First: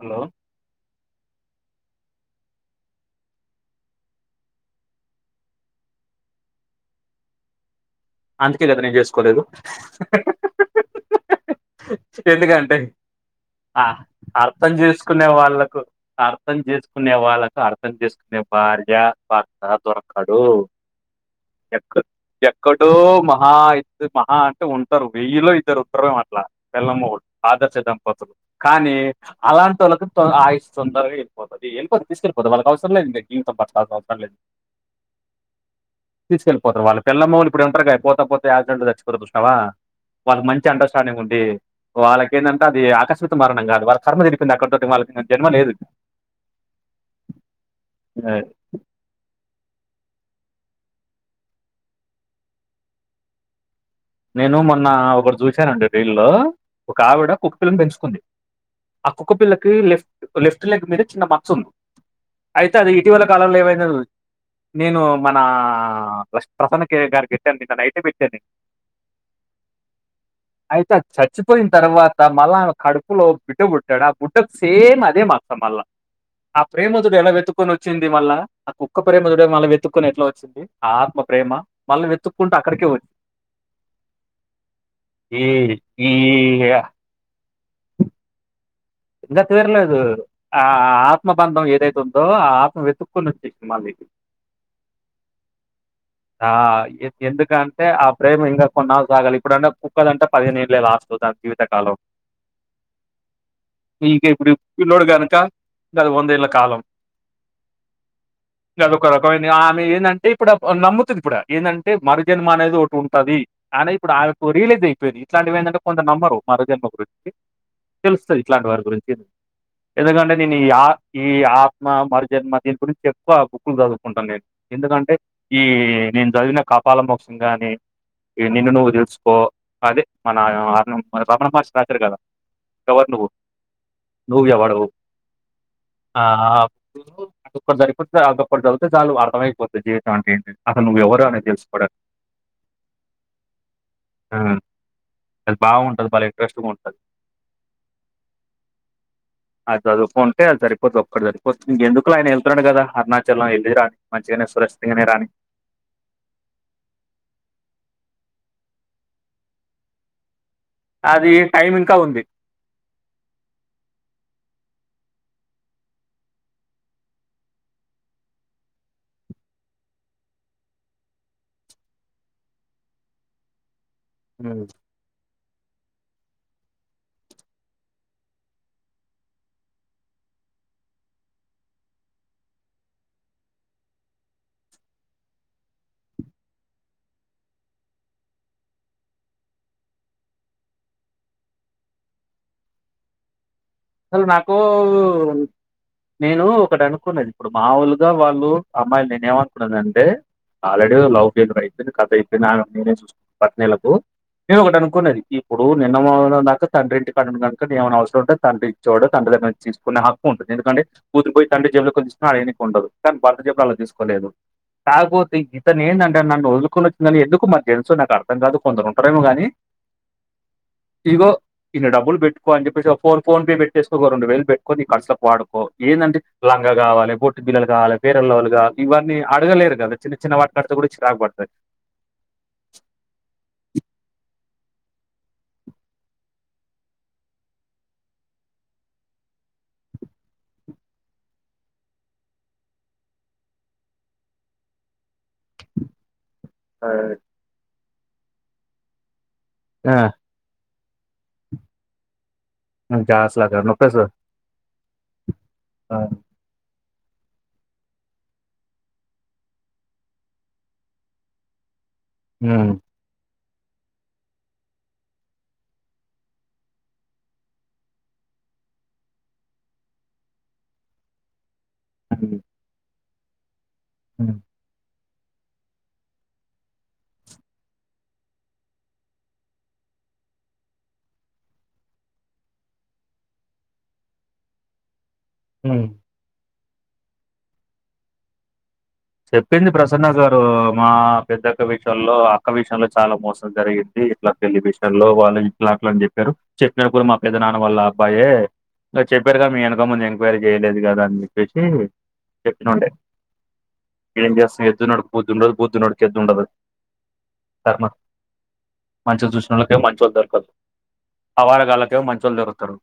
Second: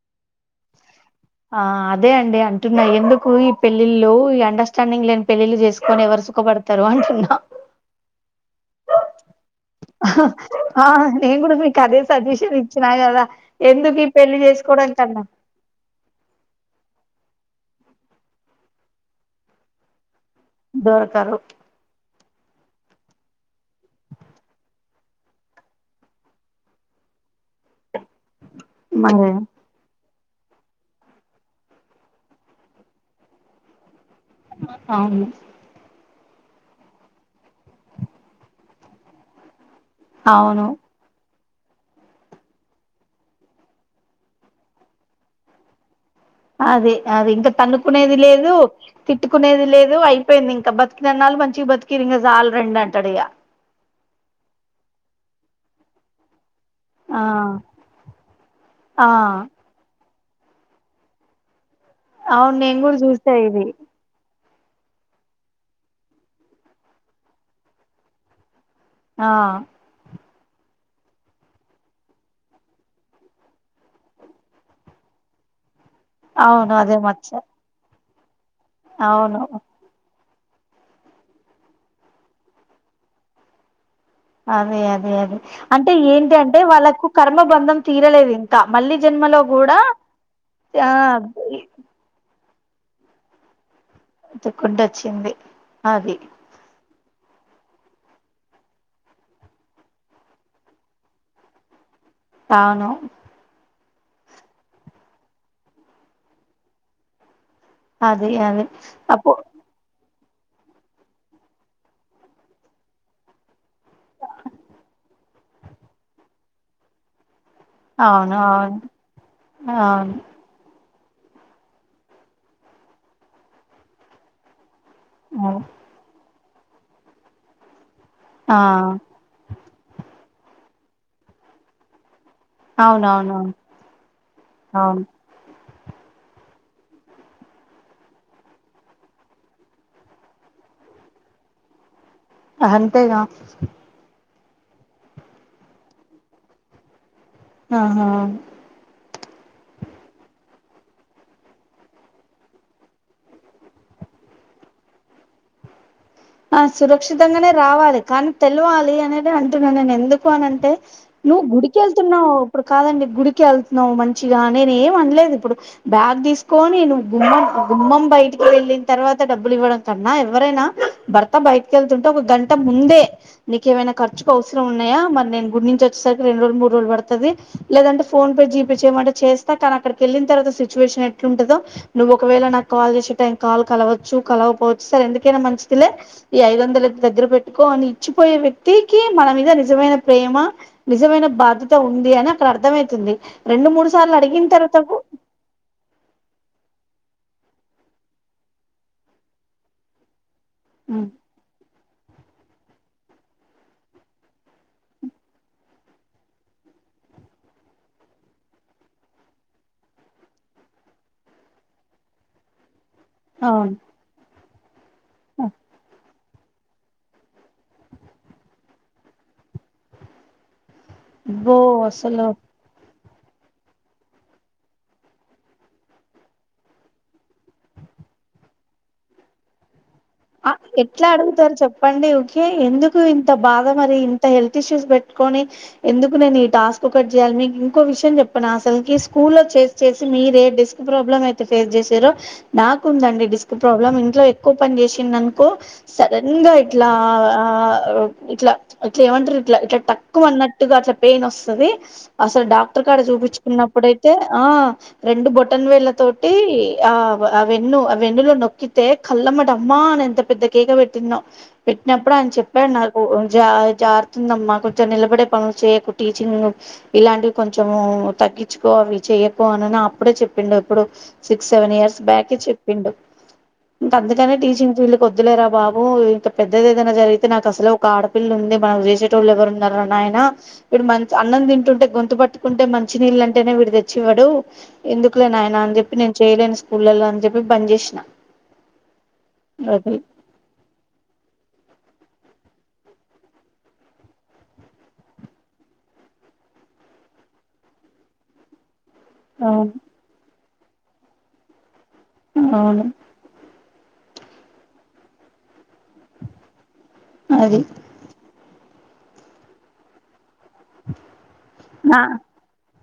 Hello ఆ అదే అండి అంటున్నా ఎందుకు ఈ పెళ్ళిళ్ళు ఈ అండర్స్టాండింగ్ లేని పెళ్ళిళ్లు చేసుకొని ఎవరు సుకపడ తర్వాత ఉన్నా అందుకే కదా నేను జేసుకోలేదు ఆ నేను కూడా మీకు అదే సజెషన్ ఎందుకంటే ఇచ్చినా కదా ఆ ఎందుకు ఈ పెళ్లి అర్థం చేసుకోవడం కన్నా చేసుకునే వాళ్ళకు అర్థం చేసుకునే వాళ్ళకు అర్థం చేసుకునే భార్య భర్త దొర కడు దొరకరు ఎక్క ఎక్క డో మహా ఇ మహా అంటే ఉంటరు వెయ్యిలో ఇద్దరు ఉంట్రరేమో అట్లా పెళ్ళమ్ మొగుడు ఆదర్శ దంపతులు కానీ మరి అలాంటి వోళ్ళకి ఆయుషు తొదరగ వెళ్ళిపోతది ఎళ్ళపోతే తీసుకెళ్ళిపోద్ది వాళ్ళకి అవసరం లేదులే ఈయనతో బతకల్సిన అవసరం లేదు అవును తీసుకెళ్ళిపోతరు వాళ్ళ పెళ్ళం మొగుడు ఇప్పుడు ఉంటరుగ పోతపోతే యాక్సిడెంట్లో చచ్చిపోతారు చూసినావ వాళ్ళ అవును మంచి అండర్స్టాండింగ్ ఉంది వాళ్ళకేంటంటే అది ఆకస్మిక మరణం కాదు వాళ్ కర్మ తిరిపోయింది అక్కడితో వాళ్ళకి ఇంక జన్మ లేదు అదే అది ఇంకా తన్నుకునేది ఆ, లేదు తిట్టుకునేది లేదు అయిపోయింది ఇంకా బతికినన్నాలు మంచిగ బతికిరు ఇంక చాలు రెండి అంటాడు ఇగ నేను మొన్న ఒకటి చూశానండి రీల్లో ఒక ఆ ఆవిడ కుక్కపిల్లను పెంచుకుంది ఆ కుక్కపిల్ల కె లెఫ్ట్ లెఫ్ట్ లెగ్ మీద చిన్న మచ్చ ఉంది అవును అయితే నేను అది కూడా ఇటీవల చూసా కాలంలో ఇది ఏమైందో చూసి నేను మనా ప్రసన్నకె గారికెట్టాను నిన్న నైట్ పెట్టాను ఆ అయితే ఆ చచ్చిపోయిన తర్వాత మళ్ళా ఆమె కడుపులో బిడ్డ పుట్టాడు ఆ బుడ్డ సేమ్ అదే మాసం మళ్ళా ఆ అవును అదే ప్రేమదుడు మచ్చ ఎలా వెతుక్కొని వచ్చింది మళ్ళా ఆ కుక్క అవును ప్రేమదుడు మళ్ళ వె వెతుక్కుని ఎట్లా వచ్చింది ఆత్మ ప్రేమ మళ్ళ వెతుకుంటా అక్కడికే అదే అదే అదే ఈ అంటే ఈ ఏంటి అంటే వాళ్ళకు కర్మబంధం తీరలేదు ఇంకా మళ్ళీ జన్మలో ఇంకా కూడా తీరలేదు ఆ ఆత్మబంధం ఏదైతే ఉంద్ దో ఆత్మ వెతుక్కొని వచ్చేసింది మళ్ళి వేతుకుంటు వచ్చింది అది ఆ ఎందు ఎందుకంటే ఆ ప్రేమ ఇంకా కొన్నాళ్ళు సాగాలి ఇప్పుడన్న కుక్కదంటే పదిహేను ఏళ్ళే లాస్ట్ దా జీవిత కాలం అవును మీకే ఇప్పుడు పిల్లోడు గనక గది వందేళ్ళ కాలం అది అది అదొక రకం అప్పు ఎంది ఆమె ఏందంటే ఇప్పుడ ఒ నమ్ము తది ఇప్పుడ ఏందంటే మరు జన్మ అనేది ఒకటి ఉంటది కానీ ఇప్పుడు ఆమెకు రిలీజ్ అయిపోయినీ ఇట్లాంటివి ఏందంటే కొంత నమ్మరు మరు జన్మ గురించి అవును తెలుస్తది ఇట్లాంటి అవును వారి గురించి అవును ఎందుకంటే నేను ఈ ఆ ఈ ఆత్మ మరు జన్మ దీని గురించి ఎక్కువ బుక్లు చదువుకుంటాను నేను ఎందుకంటే అవును ఈ నేను చదివిన కాపాల మోక్షం గాని ఆ నిన్ను నువ్వు దెల్సు [inaudible] ఎవరు నువ్వు అవునవునవును నువ్ ఎవరు అవును ఆ ఆ అదోక్కటి సరిపోతది అదోక్కటి చదివితే చాలు అర్థమయిపోతది జీవితం అంటే ఏంటి అని అసలు నువ్ ఎవరు అని తెలుసుకోడానికి అంతేగా అది బావుంటది బలే ఇంట్రెస్ట్గా ఉంటది ఆహా అది చదువుకుంటే అది సరిపోతది ఒక్కటి సరిపోతది ఇంకెందుకు ఆయన వెళ్తున్నాడు కదా అరుణాచలం ఏళ్ళిరాని మంచిగానే సురక్షితంగానే రాని ఆ సురక్షితంగానే రావాలి కానీ తేల్వాలి అనేది అంటున్నాను నేను ఎందుకంటే అది నువ్వు టైం ఇంకా ఉంది. గుడికెళ్తున్నావ్ ఇప్పుడు కాదండి గుడికెళ్తున్నావ్ మంచిగా నేను ఏం అనలేదు ఇప్పుడు బ్యాగ్ తీసుకొని నువ్వు గుమ్మం గుమ్మం బయటికి వెళ్ళిన తర్వాత డబ్బులు ఇవ్వడం కన్నా ఎవరైనా భర్త బయటకి ఏళ్తుంటే ఒక గంట ముందే నీకేమైనా ఖర్చుకు హ్మ్. అవసరం ఉన్నాయా మరి నేను గుడి నుంచి వచ్ వచ్చేసరికి రెండ్రోలు, ముడ్రోలు పడుతది లేదంటే ఫోన్ పే, జీ పే చేయమంటే చేస్తా కానీ అక్కడికి వెళ్ళిన తర్వాత సిచువేషన్ ఏ ఎట్లుంటందో నువ్వు ఒకవేళ నాకు కాల్ చేసే టైం కాల్ కలవచ్చు కలగకపోవచ్చు సరే ఎందుకైనా మంచి దిలే ఈ ఐదొందలు దగ్గర పెట్టుకో అని ఇచ్చిపోయే వ్యక్తికి మన మీద నిజమైన ప్రేమ నిజమైన బాధ్యత ఉంది అని అక్కడ అర్థమయితుంది. రెండు మూడు సార్లు అసలు అడిగిన నాకు తర్వాత కు నేను ఒకటి అనుకున్నది ఇప్పుడు మావులుగా వాళ్ళు అమ్మాయిలు నేను ఏమనుకున్నానంటే ఆల్రెడీ లవ్ ఫెయిల్యూర్ అయిపోయింది కథ అయిపోయింది నేనే చూసూకుంట్నలకు నేను ఒకటి అనుకున్నది ఇప్పుడు నిన్న మొన్నటిదాకా తండ్రి ఇంటికడా ఉన్నది కనుక ఏమైన అవసరం ఉంటే తండ్రి చూడ తండ్రి దగ్గర తీసుకునే హక్కు ఉంటది ఎందుకే కూతురిపోయి తండ్రి జేబులో కొనిందిస్తున అడగనికి ఉండదు భర్త జేబులో అలా అవును తీసుకోలేదు కాకపోతే ఇతను ఏందం నన్ను వదులుకోలేక వచ్చిందని ఎందుకు మరి తెలుసు నాకు అర్థం కాదు కొందరుంటారేమో కాని ఇదిగో అబ్బో ఇన్ని డబ్బుల్ అసలు పెట్టుకో అని చెప్పేసి ఫోన్ ఫోన్ పే పెట్ చేసుకో ఒక రెండు వేలు పెట్టుకోని నీ ఖర్చులకి వాడుకో ఎందంటే లంగా కావాలే బొట్ బిల్లలు కావాలే ఫైరండ్లవ్లీ కావాలే ఇవన్నీ అడగలేరు కదా చిన్న చిన్న ఆ వాటికి అడిగితే కూడా ఎట్లా చిరాకు పడుతది అడుగుతారు చెప్పండి ఊకె ఎందుకు ఇంత బాధ మరి ఇంత హెల్త్ ఇష్యూస్ పెట్టుకొని ఎందుకు నేను ఈ టాస్క్ ఒకటి చేయాలి మీకు ఇంకో విషయం చెప్పనా అసలుకి స్కూల్ లో చే చేసి మీరే డిస్క్ ప్రాబ్లం అయితే చేసిరో నాకుందండి డిస్క్ ప్రాబ్లం ఇంట్లో ఎక్కువ పని చేసి కిందనుకో సడన్ గా ఇట్లా ఇట్లా ఇట్లా ఏమంటారు ఇట్లా ఆ తక్కుమనట్లుగా అట్లా పెయిన్ వస్తది అసలు డాక్ డాక్టర్ కడా ఇంకా అసలు అక్కడ నొప్పేస్తది చూపించుకున్నప్పుడైతే ఆ రెండు బొటన్ వేళ్ళతోటి ఆ ఆ వెన్ను ఆ వెన్నులో నొక్కితే కళ్లమ్మట అమ్మా అని ఎంత పెద్ద కేక పెట్టినో పెట్టినప్పుడే ఆయన చెప్పడు ఉమ్ నాక్ జ జారుతుందమ్మా కొంచెం నిలబడే పనులు చెయ్యకు టీచింగ్ నువ్ ఇలాంటివి కొంచము తగ్గించుకో అవి చెయ్యకు అనిని అప్పుడే చెప్పిండు ఇప్పుడు సిక్స్ సెవెన్ ఇయర్స్ బ్యాక్ ఉమ్ ఏ చెప్పిండు కానీ టీచింగ్ ఫీల్డ్ కొద్దులేరా బాబు ఇంకా పెద్దది ఏదైనా జరిగితే నాకు అసలే ఒక ఆడపిల్ల ఉంది మనం చేసే టోలెవ్వరున్నారు రా నాయన వీడు మంచి అన్నం తింటుంటే గొంతు పట్టుకుంటే మంచినీళ్ళంటేనే వీడు తెచ్చివ్వడు ఎందుకులే నాయన అని ఉమ్ చెప్పి నేను చేయలేను స్కూళ్లలో అని చెప్పి బంద్ చేసిన చెప్పింది అది ప్రసన్న సార్ సో మా పెద్దక్క విషయంలో అక్క విషయంలో చాలా మోసం జరిగింది ఇట్లా పెళ్లి విషయంలో వాళ్ళు ఇట్లా అట్లా అని చెప్పారు చెప్పినపుడు మా పెద్ద నాన్న వాళ్ళ అబ్బాయే చెప్పారు కదా మీ అవును వెనక ముందు ఎంక్వైరీ చేయలేదు కదా అని చెప్పేసి అవును చెప్పతునంటే ఏం చేస్తాం ఎద్దున్నోనికి బుద్ధి ఉండదు బుద్ధ ఉనోడికి ఎద్దు ఉండదు అది కరమా మంచి గా చూసినోళ్లకు మంచోళ్ళు దొరకరు ఆ ఆవరగాళ్ళకేమో మంచోళ్ళు దొరుకుతారు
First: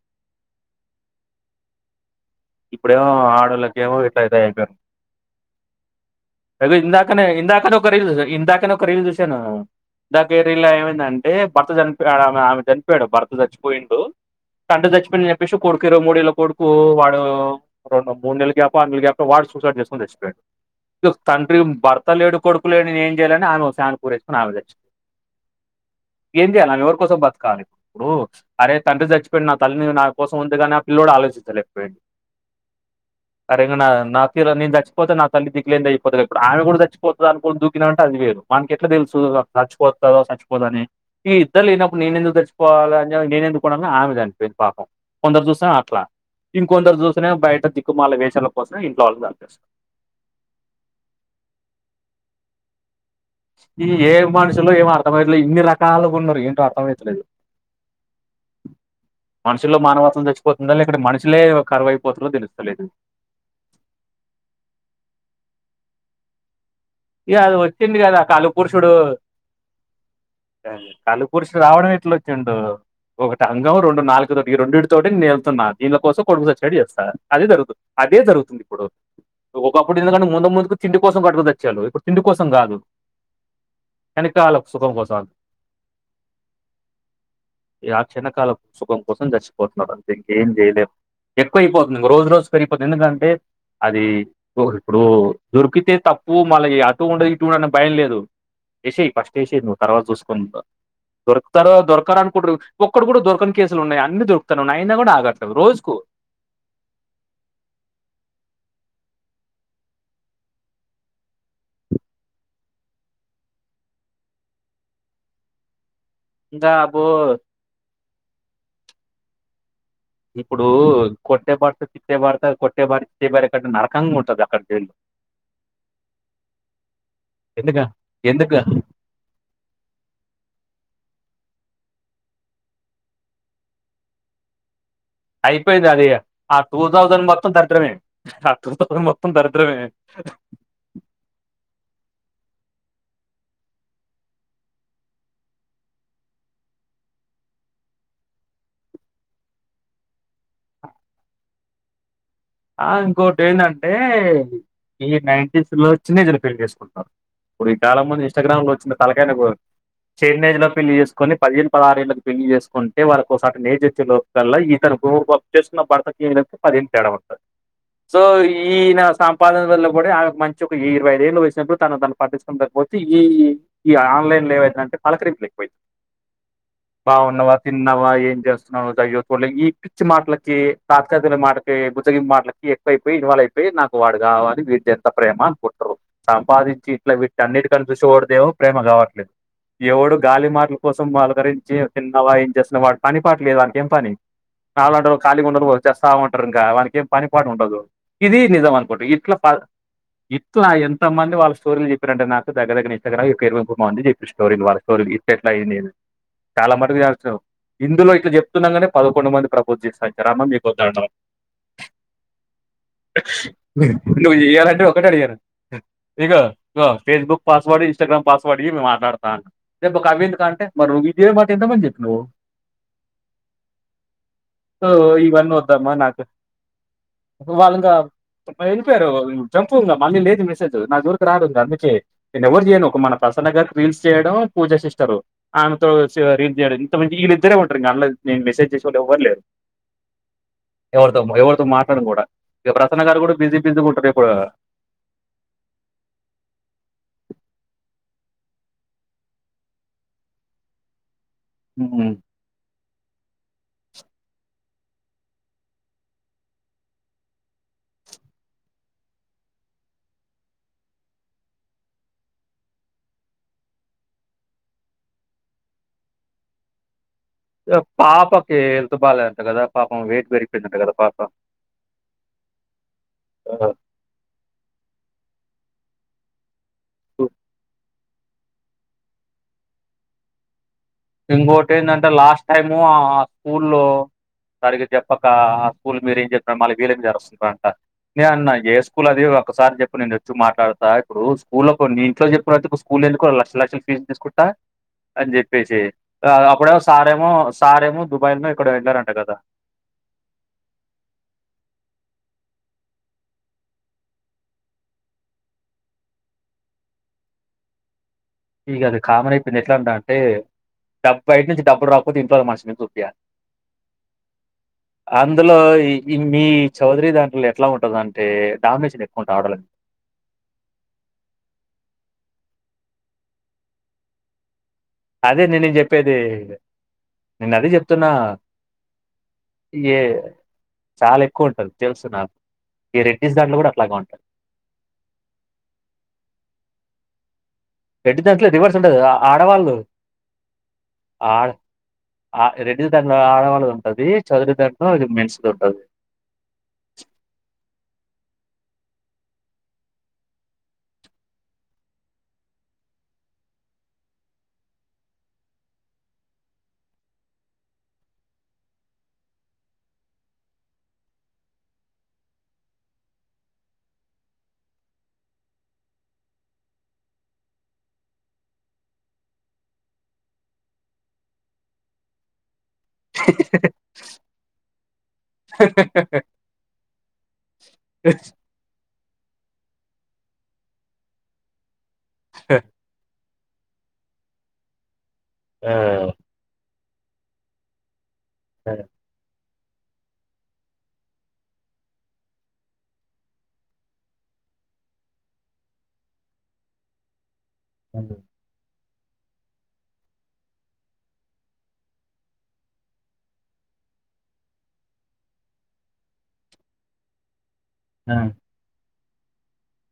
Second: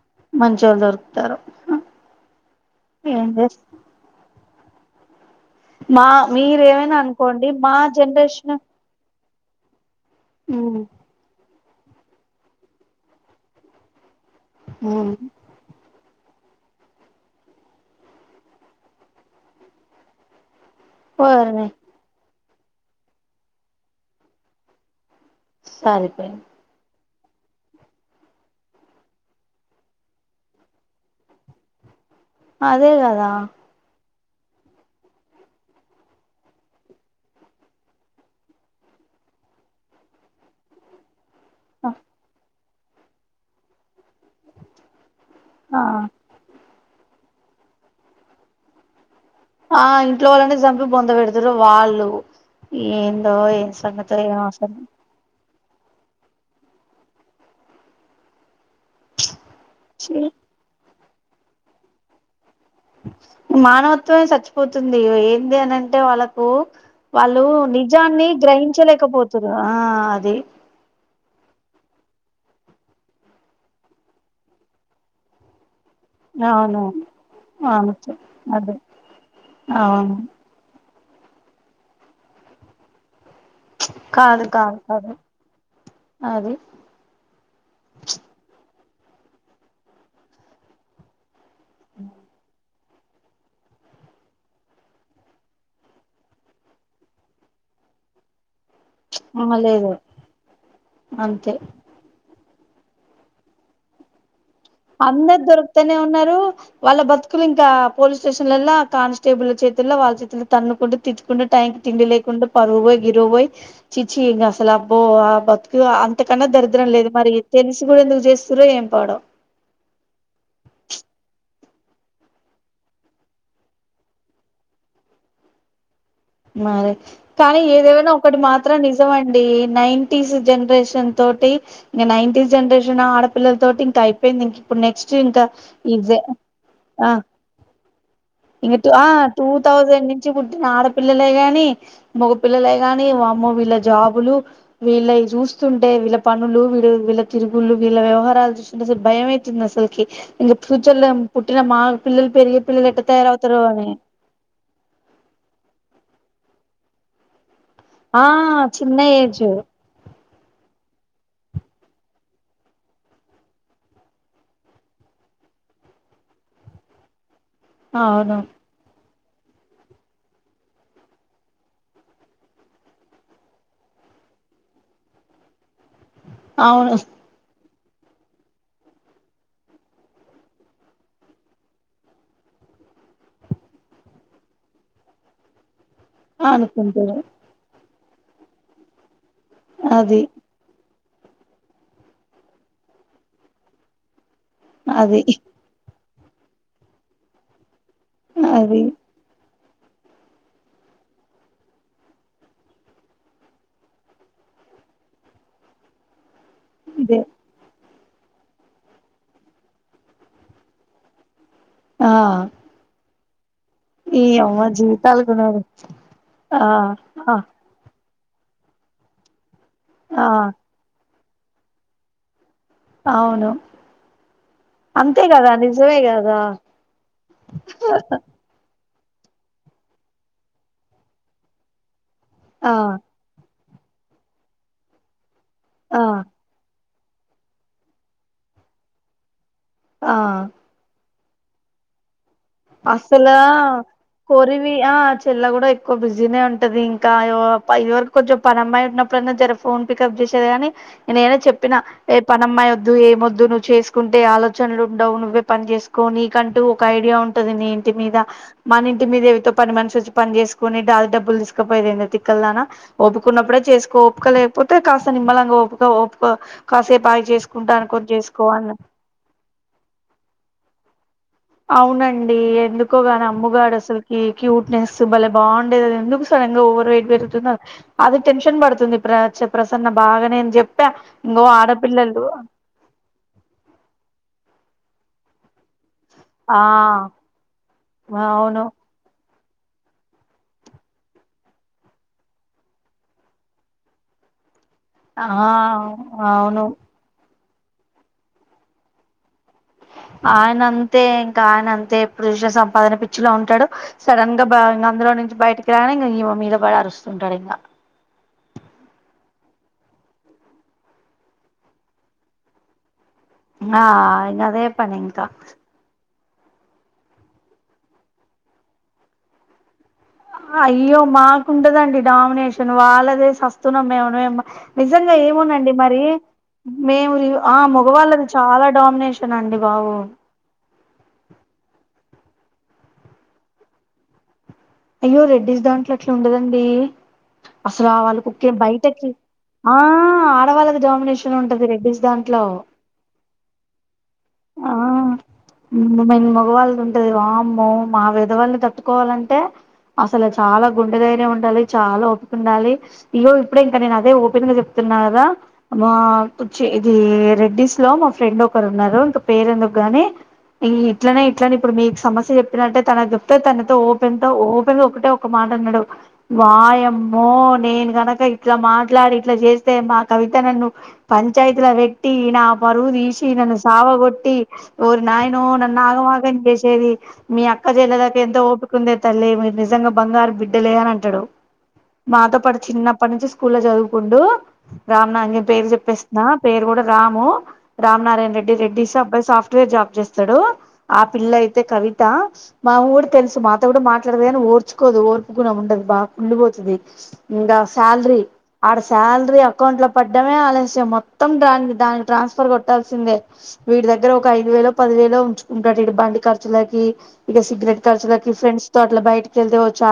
మంచోళ్ళు దొరుకుతారు ఇప్పుడేమో ఏం చేస్ ఆడలకేమో ఇట్లా తయారు అయిపోయారు మా మీ ఇందాకనే ఇందాకనే రీల్ ఇందాకనే ఒక రీల్ చూసే దాని పేరు ఇల్లా మ్ అంటే భర్త చనిపోయాడు ఆమె చనిపోయాడు భర్త చచ్చిపోయిండు కంట మ్ చచ్చిపోయి యేసు కొడుకు ఇరువై మూడే ఏళ్ల కొడుకు వాడు రెండు మూడు నెలల గ్యాపు ఆరు నెలల గ్యాప్ వాడు సూసైడ్ చేసుకొని చచ్చిపోయి తండ్రికి ఓర్ని భర్త లేడు కొడుకు లేడు అని ఏం చేయాలని ఆమె ఫ్యాన్కి ఊరి పూరేసుకుని ఆమె చచ్చిపోయింది సరిపోయింది అంతే కదా ఆమె ఎవరి కోసం బతకాలి ఇప్పుడు అరే తండ్రి చచ్చిపోయిడు నా తల్లి నా కోసం ఉంది కదా అని ఆ పిల్లడు ఆలోచించలేకపోయింది అదే కదా సరేంగా నాకు నేను చచ్చిపోతే నాకు తల్లి దికులేని అయిపోతుంది ఇప్పుడు ఆమె కూడా చచ్చిపోతుంది అనుకోని కూడా దూకినంటే అది వానికి ఎట్లా తెలుసు చచ్చిపోతాదో చచ్చిపోదో అని పోదని ఈ ఇద్దరు లేనప్పుడు నేను ఎందుకు సచ్చిపోవాలని అని నేను ఎందుకు ఉండాలని ఆమె చచ్చిపోయింది పాపం కొందరు సూక్తనేమో ఆ అట్ల ఇంకొందరు చూసిన బయట దిక్కుమాల వేషాల కోసం ఇంట్లోళ్ళని నరికేస్తారు ఆ ఇంట్లో వాళ్ళనే చంపి బొంద పెడతారు వాళ్ళు ఏందో ఏం సంగతు ఏమో అసలు అర్థంట్లే ఇన్ని రకాలుగా ఉన్నారు ఏంటో అర్థం అయితలేదు మనుషుల్లో ఛీ మానవత్వం తెచ్చిపోతుంద ఇక్కడ మనుషులే కవైపోతుందో తెలుస్తలేదు మానవత్వమే చచ్చిపోతుంది ఏం చేయాలంటే వాళ్ళకు ఇగ వాళ్ళు అది వచ్చింది కదా నిజాన్ని కలు గ్రహించలేకపోతురు ఆ అది కళ్పురుసు రావడం ఎట్ల వచ్చిండు ఒకటి అంగం రెండు నాలుగు తోటి రెండిటి తోటి నేళ్తున్నారు దీని కోసం కొడుకు సచ్చినట్టు అవును చేస్తారు అదే జరుగుతుంది అంతే అదే జరుగుతుంది అదే ఇప్పుడు ఒకప్పుడు అవును ఎందుకంటే ముందు ముందుకు తిండి కోసం కడుకు సచ్చేటో ఇప్పుడు తిడి కోసం కాదు కాదు కలికాలం కాదు సుఖం కాదు కోసం అది ఈ ఆ క్షణకాల సుఖం కోసం చచ్చిపోతున్నారుడు అంతే ఇంకేం చేయలేదు ఎక్కువ అయిపోతుంది రోజు రోజు పెరిగిపోతుంది ఎందుకంటే అది ఇప్పుడు దొరికితే తప్పు టూ మళ్ళ ఆటు ఉండుడు ఇటు ఉండుడు ఆన్న భయం లేదు ఎషేయి ఫస్ట్ ఎషే నువ్వు లేదు తర్వాత చూసుకుందాం అంతే దొరుకుతారో దొరకరో ఒక్కడు కూడా దొరకని కేసులున్నాయి అన్ని ఉన్నాయి అయినా కూడా అందరు ఆగట్లేదు రోజుకు దొరుకుతూనే ఉన్నారు వాళ్ళ బతుకులు ఇంకా పోలీస్ స్టేషన్లలా కానిస్టేబుల్ల చేతుల్లో వాళ్ళ చేతుల్లో తన్నుకుంట తిట్టుకుంటా టైంకి తిండి లేకుండా పరువు పోయి గిరు పోయి చిచ్చి అసలు అబ్బో బతుకు అంతకన్నా ఇంకా దరిద్రం అబ్బో లేదు మరి తెలిసి కూడా ఎందుకు చేస్తునరో ఏం పాడో ఇప్పుడు కొట్టేడత చిట్టే బడత కొట్టే బారి చిచ్చే బార కంటే నరకంగా ఉంటది అక్కడ జైళ్ళు మరి కానీ ఎందుక ఏదేమైనా ఒకటి ఎందుకు మాత్రం నిజమండి నైన్టీస్ జనరేషన్ తోటి ఇంక నైన్టీస్ జనరేన్ ఆడపిల్లలతోటి ఇంకా అయిపోయింది ఇంక ఇప్పుడు నెక్స్ట్ ఇంకా ఇవే ఆ అంతా దరిద్రమే ఆ టూ ఆ థౌజండ్ మొత్తం టూ దరిద్రమే తౌసండ్ నుంచి కు ఆడపిల్లలే గాని మగ పిల్లలే గాని వామ్మో వీళ్ళ జాబులు వీళ్ళ చూస్తుంటే వీళ్ళ పనులు వీ వీళ్ళ తిరుగుల్లు వీళ్ళ వ్యవహారాలు భయమేంది అసలు ఫ్యూచర్ల పుట్టిన మా పిల్లలు పెరిగే పిల్లలు ఆ ఇంకోటి తయారవుతారో అని ఏందంటే ఈ నైన్ంటిస్ లో చిన్న ఏజ్ లో పెళ్ళి చేసుకుంటున్నారు ఇప్పుడు ఈ కాలం ఆ ముందు ఇన్స్టాగ్రామ్ లో వచ్చిన చిన్న తలకాయ నో ఏజ్ నేజ్ లో పెళ్లి చేసుకుని పదిహేను పదహారుళ్ళకి పెళ్లి చేసుకుంటే వాళ్లకు సాటర్న్ ఏజ్ వచ్చేలోపు ల్ల ఇతను చేసుకున్న భర్తకి ఏ పదిహను తేడా ఉంటది సో అవును ఈయన సంపాదన వల్ల కూడా ఆమెకు మంచి ఒక ఇరవై ఐదేళ్ళు వేసినప్పుడు తను తను పట్టించుకున్న లేకపోతే ఈ ఈ ఆన్లైన్ లో ఏమైతుందంటే పలకరింపులు ఎక్కువైపోయింది అవును బావున్నావా తిన్నావా ఏం చేస్తున్నావు చయ చూ ఈ పిచ్చి మాటలకి తాత్కాలిక మాటకి మాటలకి ఎక్కువైపోయి ఇన్వాల్వ్ అయిపోయి నాకు వాడు కావాలని వీడిది ఎంత ప్రేమ అనుకుంట్రారు సంపాదించి ఇట్లా అనుకుంటారు వీటి అన్నిటికని చూసి వాడుదేమో ప్రేమ కావట్లేదు ఎవడు అది గాలి మాటలు కోసం పళకరించి తిన్నవా ఏం చేస్తునవు వాని పని పాటలేదు వానికేం పని నాలాంటోళ్లు అది ఖాళీ ఉండరు వర్క్ చేస్తా ఉంటారు ఇంకా వానికి ఏం పని పాట ఉండదు ఇది నిజాం అది అనుకొండి ఇట్లా ఇట్లా ఎంత మంది వాళ్ స్టోరీలు చెప్పారంటే నాకు దగ్గర దగ్గర ఇంస్టాగ్రామ్ ఒక ఇరవై ముప్పై మంది చెప్పిరు స్టోరీలు వాళ్ళ స్టోరీలు ఇట్ల ఎట్లా ఇది నేను చాలా మట్టుకు ఇదే చేసినం ఇందులో ఇట్లా చెప్తున్నా కాని పదకొండు మంది ప్రపోజ్ చేస్తారమా అమ్మ మీకో దండం ఆ ఈ నువ్వు అమ్మ చెయాలంటే ఒకటే జీవితాలు అడిగారు కొన్నారు ఇగో ఆ ఇ ఆ ఫేస్బుక్ పాస్వర్డ్ ఇస్టాగ్రామ్ పాస్వర్డ్ ఇవ్వు మాట్లాడతా అని రేపు ఆ ఒకవి ఎందుకు అంటే ఇదే మాట ఎంతమందికి చెప్పినవో అవును సో అంతే కదా నిజమే కదా వాళ్ళ ఇంకా వెళ్లిపోయారు జంప్ ఇగ మళ్ళీ లేదు మెసేజ్ నా జోలికి రారు ఇంకా అందుకే నేను ఎవరు ఆ చేయను ఒక మన ప్రసన్న గారికి రీల్స్ చేయడం పూజ చేస్తారు ఆమెతో ఆ రీల్స్ చేయడం వీలు ఇద్దరే ఉంటారు ఇంగ ఆన్ల నేను మెసేజ్ చేసేవాళ్లు ఎవ్వలేరు ఆ ఎవరితో మాట్లాడను కూడా ఇక ప్రసన్న గారు కూడా అసలా బిజీ బిజీగా ఉంటారు ఇప్పుడు కోరివి ఆ చెల్ల కూడా ఎక్కువ బిజీనే ఉంటది ఇంకా ఇదివరకు కొంచెం పన అమ్మాయి ఉన్నప్పుడైనా జర ఫోన్ పికప్ చేసేది గాని నేనే చెప్పిన ఉమ్. అమ్మాయి వద్దు ఏం వద్దు నువ్వు చేసుకుంటే ఆలోచనలు ఉండవు నువ్వే పని చేసుకో నీకంటూ ఒక ఐడియా ఉంట ది నీ ఇంటి మీద మన ఇంటి మీద ఏవతో పని మనిషి వచ్చి పని చేసుకుని అది డబ్బులు తీసుకపోయేది ఏందే తిక్కల దానా ఓపికున్నప్పుడే చేసుకో ఓపిక లేకపోతే కాస్త నిమ్మలంగా ఒప్పుకో ఒప్పుకో కాసేపు ఆగి చేసుకో చేసుకుంటా అనుకోని పాపకి అన్న హెల్త్ బాాలేదుదంట కదా పాపం వెయిట్ పెరిగిపోయిందింట కదా పాప అవునండి ఎందుకోగాని అమ్ముగాడు అసలు ఈ క్యూట్నెస్ భలే బాగుండేది అది ఎందుకు సడన్గా ఓవర్వయిట్ పెరుగుతుందో అది టెన్షన్ పడుతుంది ప్ర ప్రసన్న బాగా నేను చెప్పా ఇంగో ఇంకోటి ఏంటంటే ఆడపిల్లలు లాస్ట్ టైము ఆ స్కూల్లో సరిగా చెప్పక స్కూల్ మీరు ఏం ఆ చెప్పినారు మళ్ళీ వీలుమి జేరస్తురంట నేన్న అవును స్కూల్ అది ఒకసారి చెప్పు నేను వచ్చి మాట్లాడతా ఇప్పుడు స్కూల్లో కొన్ని ఇంట్లో చెప్పినయితే స్కూలో ఎందుకు లక్ష లక్షలు ఫీస్ తీసుకుంట ఆ ఆ అవును అప్పుడేమో సారేమో దుబాయ్లోో ఏక్కడో వెళ్ళారంట కదా ఆయన అంతే ఇంకా ఆయన అంతే ఎప్పుడు చూశిన సంపాదన పిచ్చిలో ఉంటాడు సడన్ గా బా ఇంగ అందులో నుంచి బయటకి రానే ఇంగ ఈ మే మీద పడి అరుస్తుంటాడు ఇంగ ఇగ అది కామన్ అయిపోయింది ఎట్లా అ అంటే డబ్బ బైట్ నుంచి డబ్బు రాకపోతే ఇంట్లోల్ల మనిషినుంచి దొబ్బియ్యాలె ఆ ఇంగ అదే పని ఇంకా అందులో ఈ మీ చౌదరి దాంట్లో ఎట్లా ఉంటంది అంటే డామినేషన్ ఎక్కువ ఉంటది ఆడోళ్ళకు అయ్యో మాకుండదండి డామినేషన్ వాళ్ళదే సస్తున్నాం ఏమనో ఏమో నిజంగా అదే ఏమో నేనేం నండిమరి చెప్పేది మేము నేను ఆ అదే చెప్తున్నా మగవాళ్ళది చాలా డామినేషన్ అండి బాబు ఏ చాలా ఎక్కువ ఉంటది తెలుసు నాకు ఈ రెడ్డిస్ దాంట్లో కూడా అట్లాగే ఉంటది అయ్యో రెడ్డీస్ దాంట్లో అట్లా ఉండదండి అసలు రెడ్డి వాళ్ళకు దాంట్లో క్కే రివర్స్ ఉంటది బయటకి ఆ ఆడవాళ్ళు ఆ ఆడవాళ్ళకు డామినేషన్ ఉంటది రెడ్డీస్ దాంట్లో డ్డి దంట్లో ఆడవాళ్ళది ఉంటది చౌదరి దాంట్లో ఇది మెన్స్ది ఉంటది మ బ్ మగ వాళ్ళది ంటది వామ్మో మా వేధవల్ని తట్టుకోవాలంటే అసలు చాలా గుండె దైర్యం ఉండాలి చాలా ఒపికుండాలి ఇగో ఇప్పుడే ఇంకా నేను అదే ఓపెన్ గా చెప్తున్నా కదా మాచ్చ ఇది రెడ్డిీస్ లో మా ఫ్రెండ్ ఒకరు ఉన్నారు ఇంక పేరు ఎందుకు గాని ఇట్లనే ఇట్లనే ఇప్పుడు మీకు సమస్య చెప్పినట్టే తన చెప్తే తనతో ఓపెన్ తో ఓపెన్ గ ఒకటే ఒక మాట అన్నాడు వాయమ్మో నేను గని ఇట్లా మాట్లాడి ఇట్లా చేస్తే మా కవిత నన్ను పంచాయితిల పెట్టి నా మరువు తీసిి నన్ను సావ గోట్టి ఓరి నాయనో నన్ను ఆగమాగం చేసేది మీ అక్క చెల్లదాకా ఎంతో ఓపిక ఉందే తల్లి మీరు నిజంగా బంగారు బిడ్డలే అని అంటాడు మాతో పాటు చిన్నప్పటి నుంచి స్కూల్లో లో చదువుకుంటూ రామ్ నాంగని పేరు ఆ చెప్పేస్తున్నా పేరు కూడా రాము రామ్ నారాయణ రెడ్డి ఆ రెడ్డి అబ్బాయి సాఫ్ట్వేర్ జాబ్ చేస్తాడు ఆ పిల్ల అయితే కవిత మా ఊరు తెలుసు మాతో కూడా మాట్లాడదు కాని ఓర్చుకోదు ఓర్పుగుణం ఉండదు బాగా కుళ్ళుబోతుది ఇంగ సాలరీ ఆడి శాలరీ అకౌంట్ లో పడ్డమే ఆలస్యం మొత్తం దానికి దానికి ట్రాన్స్ఫర్ కొట్టాల్సిందే వీటి దగ్గర ఒక ఐదు వేలో పది వేలో ఉంచుకుంటాడు ఇడు బండి ఖర్చులకి ఇగ సిగరెట్ ఆ! కర్చులకి ఫ్రెండ్స్ తో అట్లా బయటికేళ్తే ఓ చ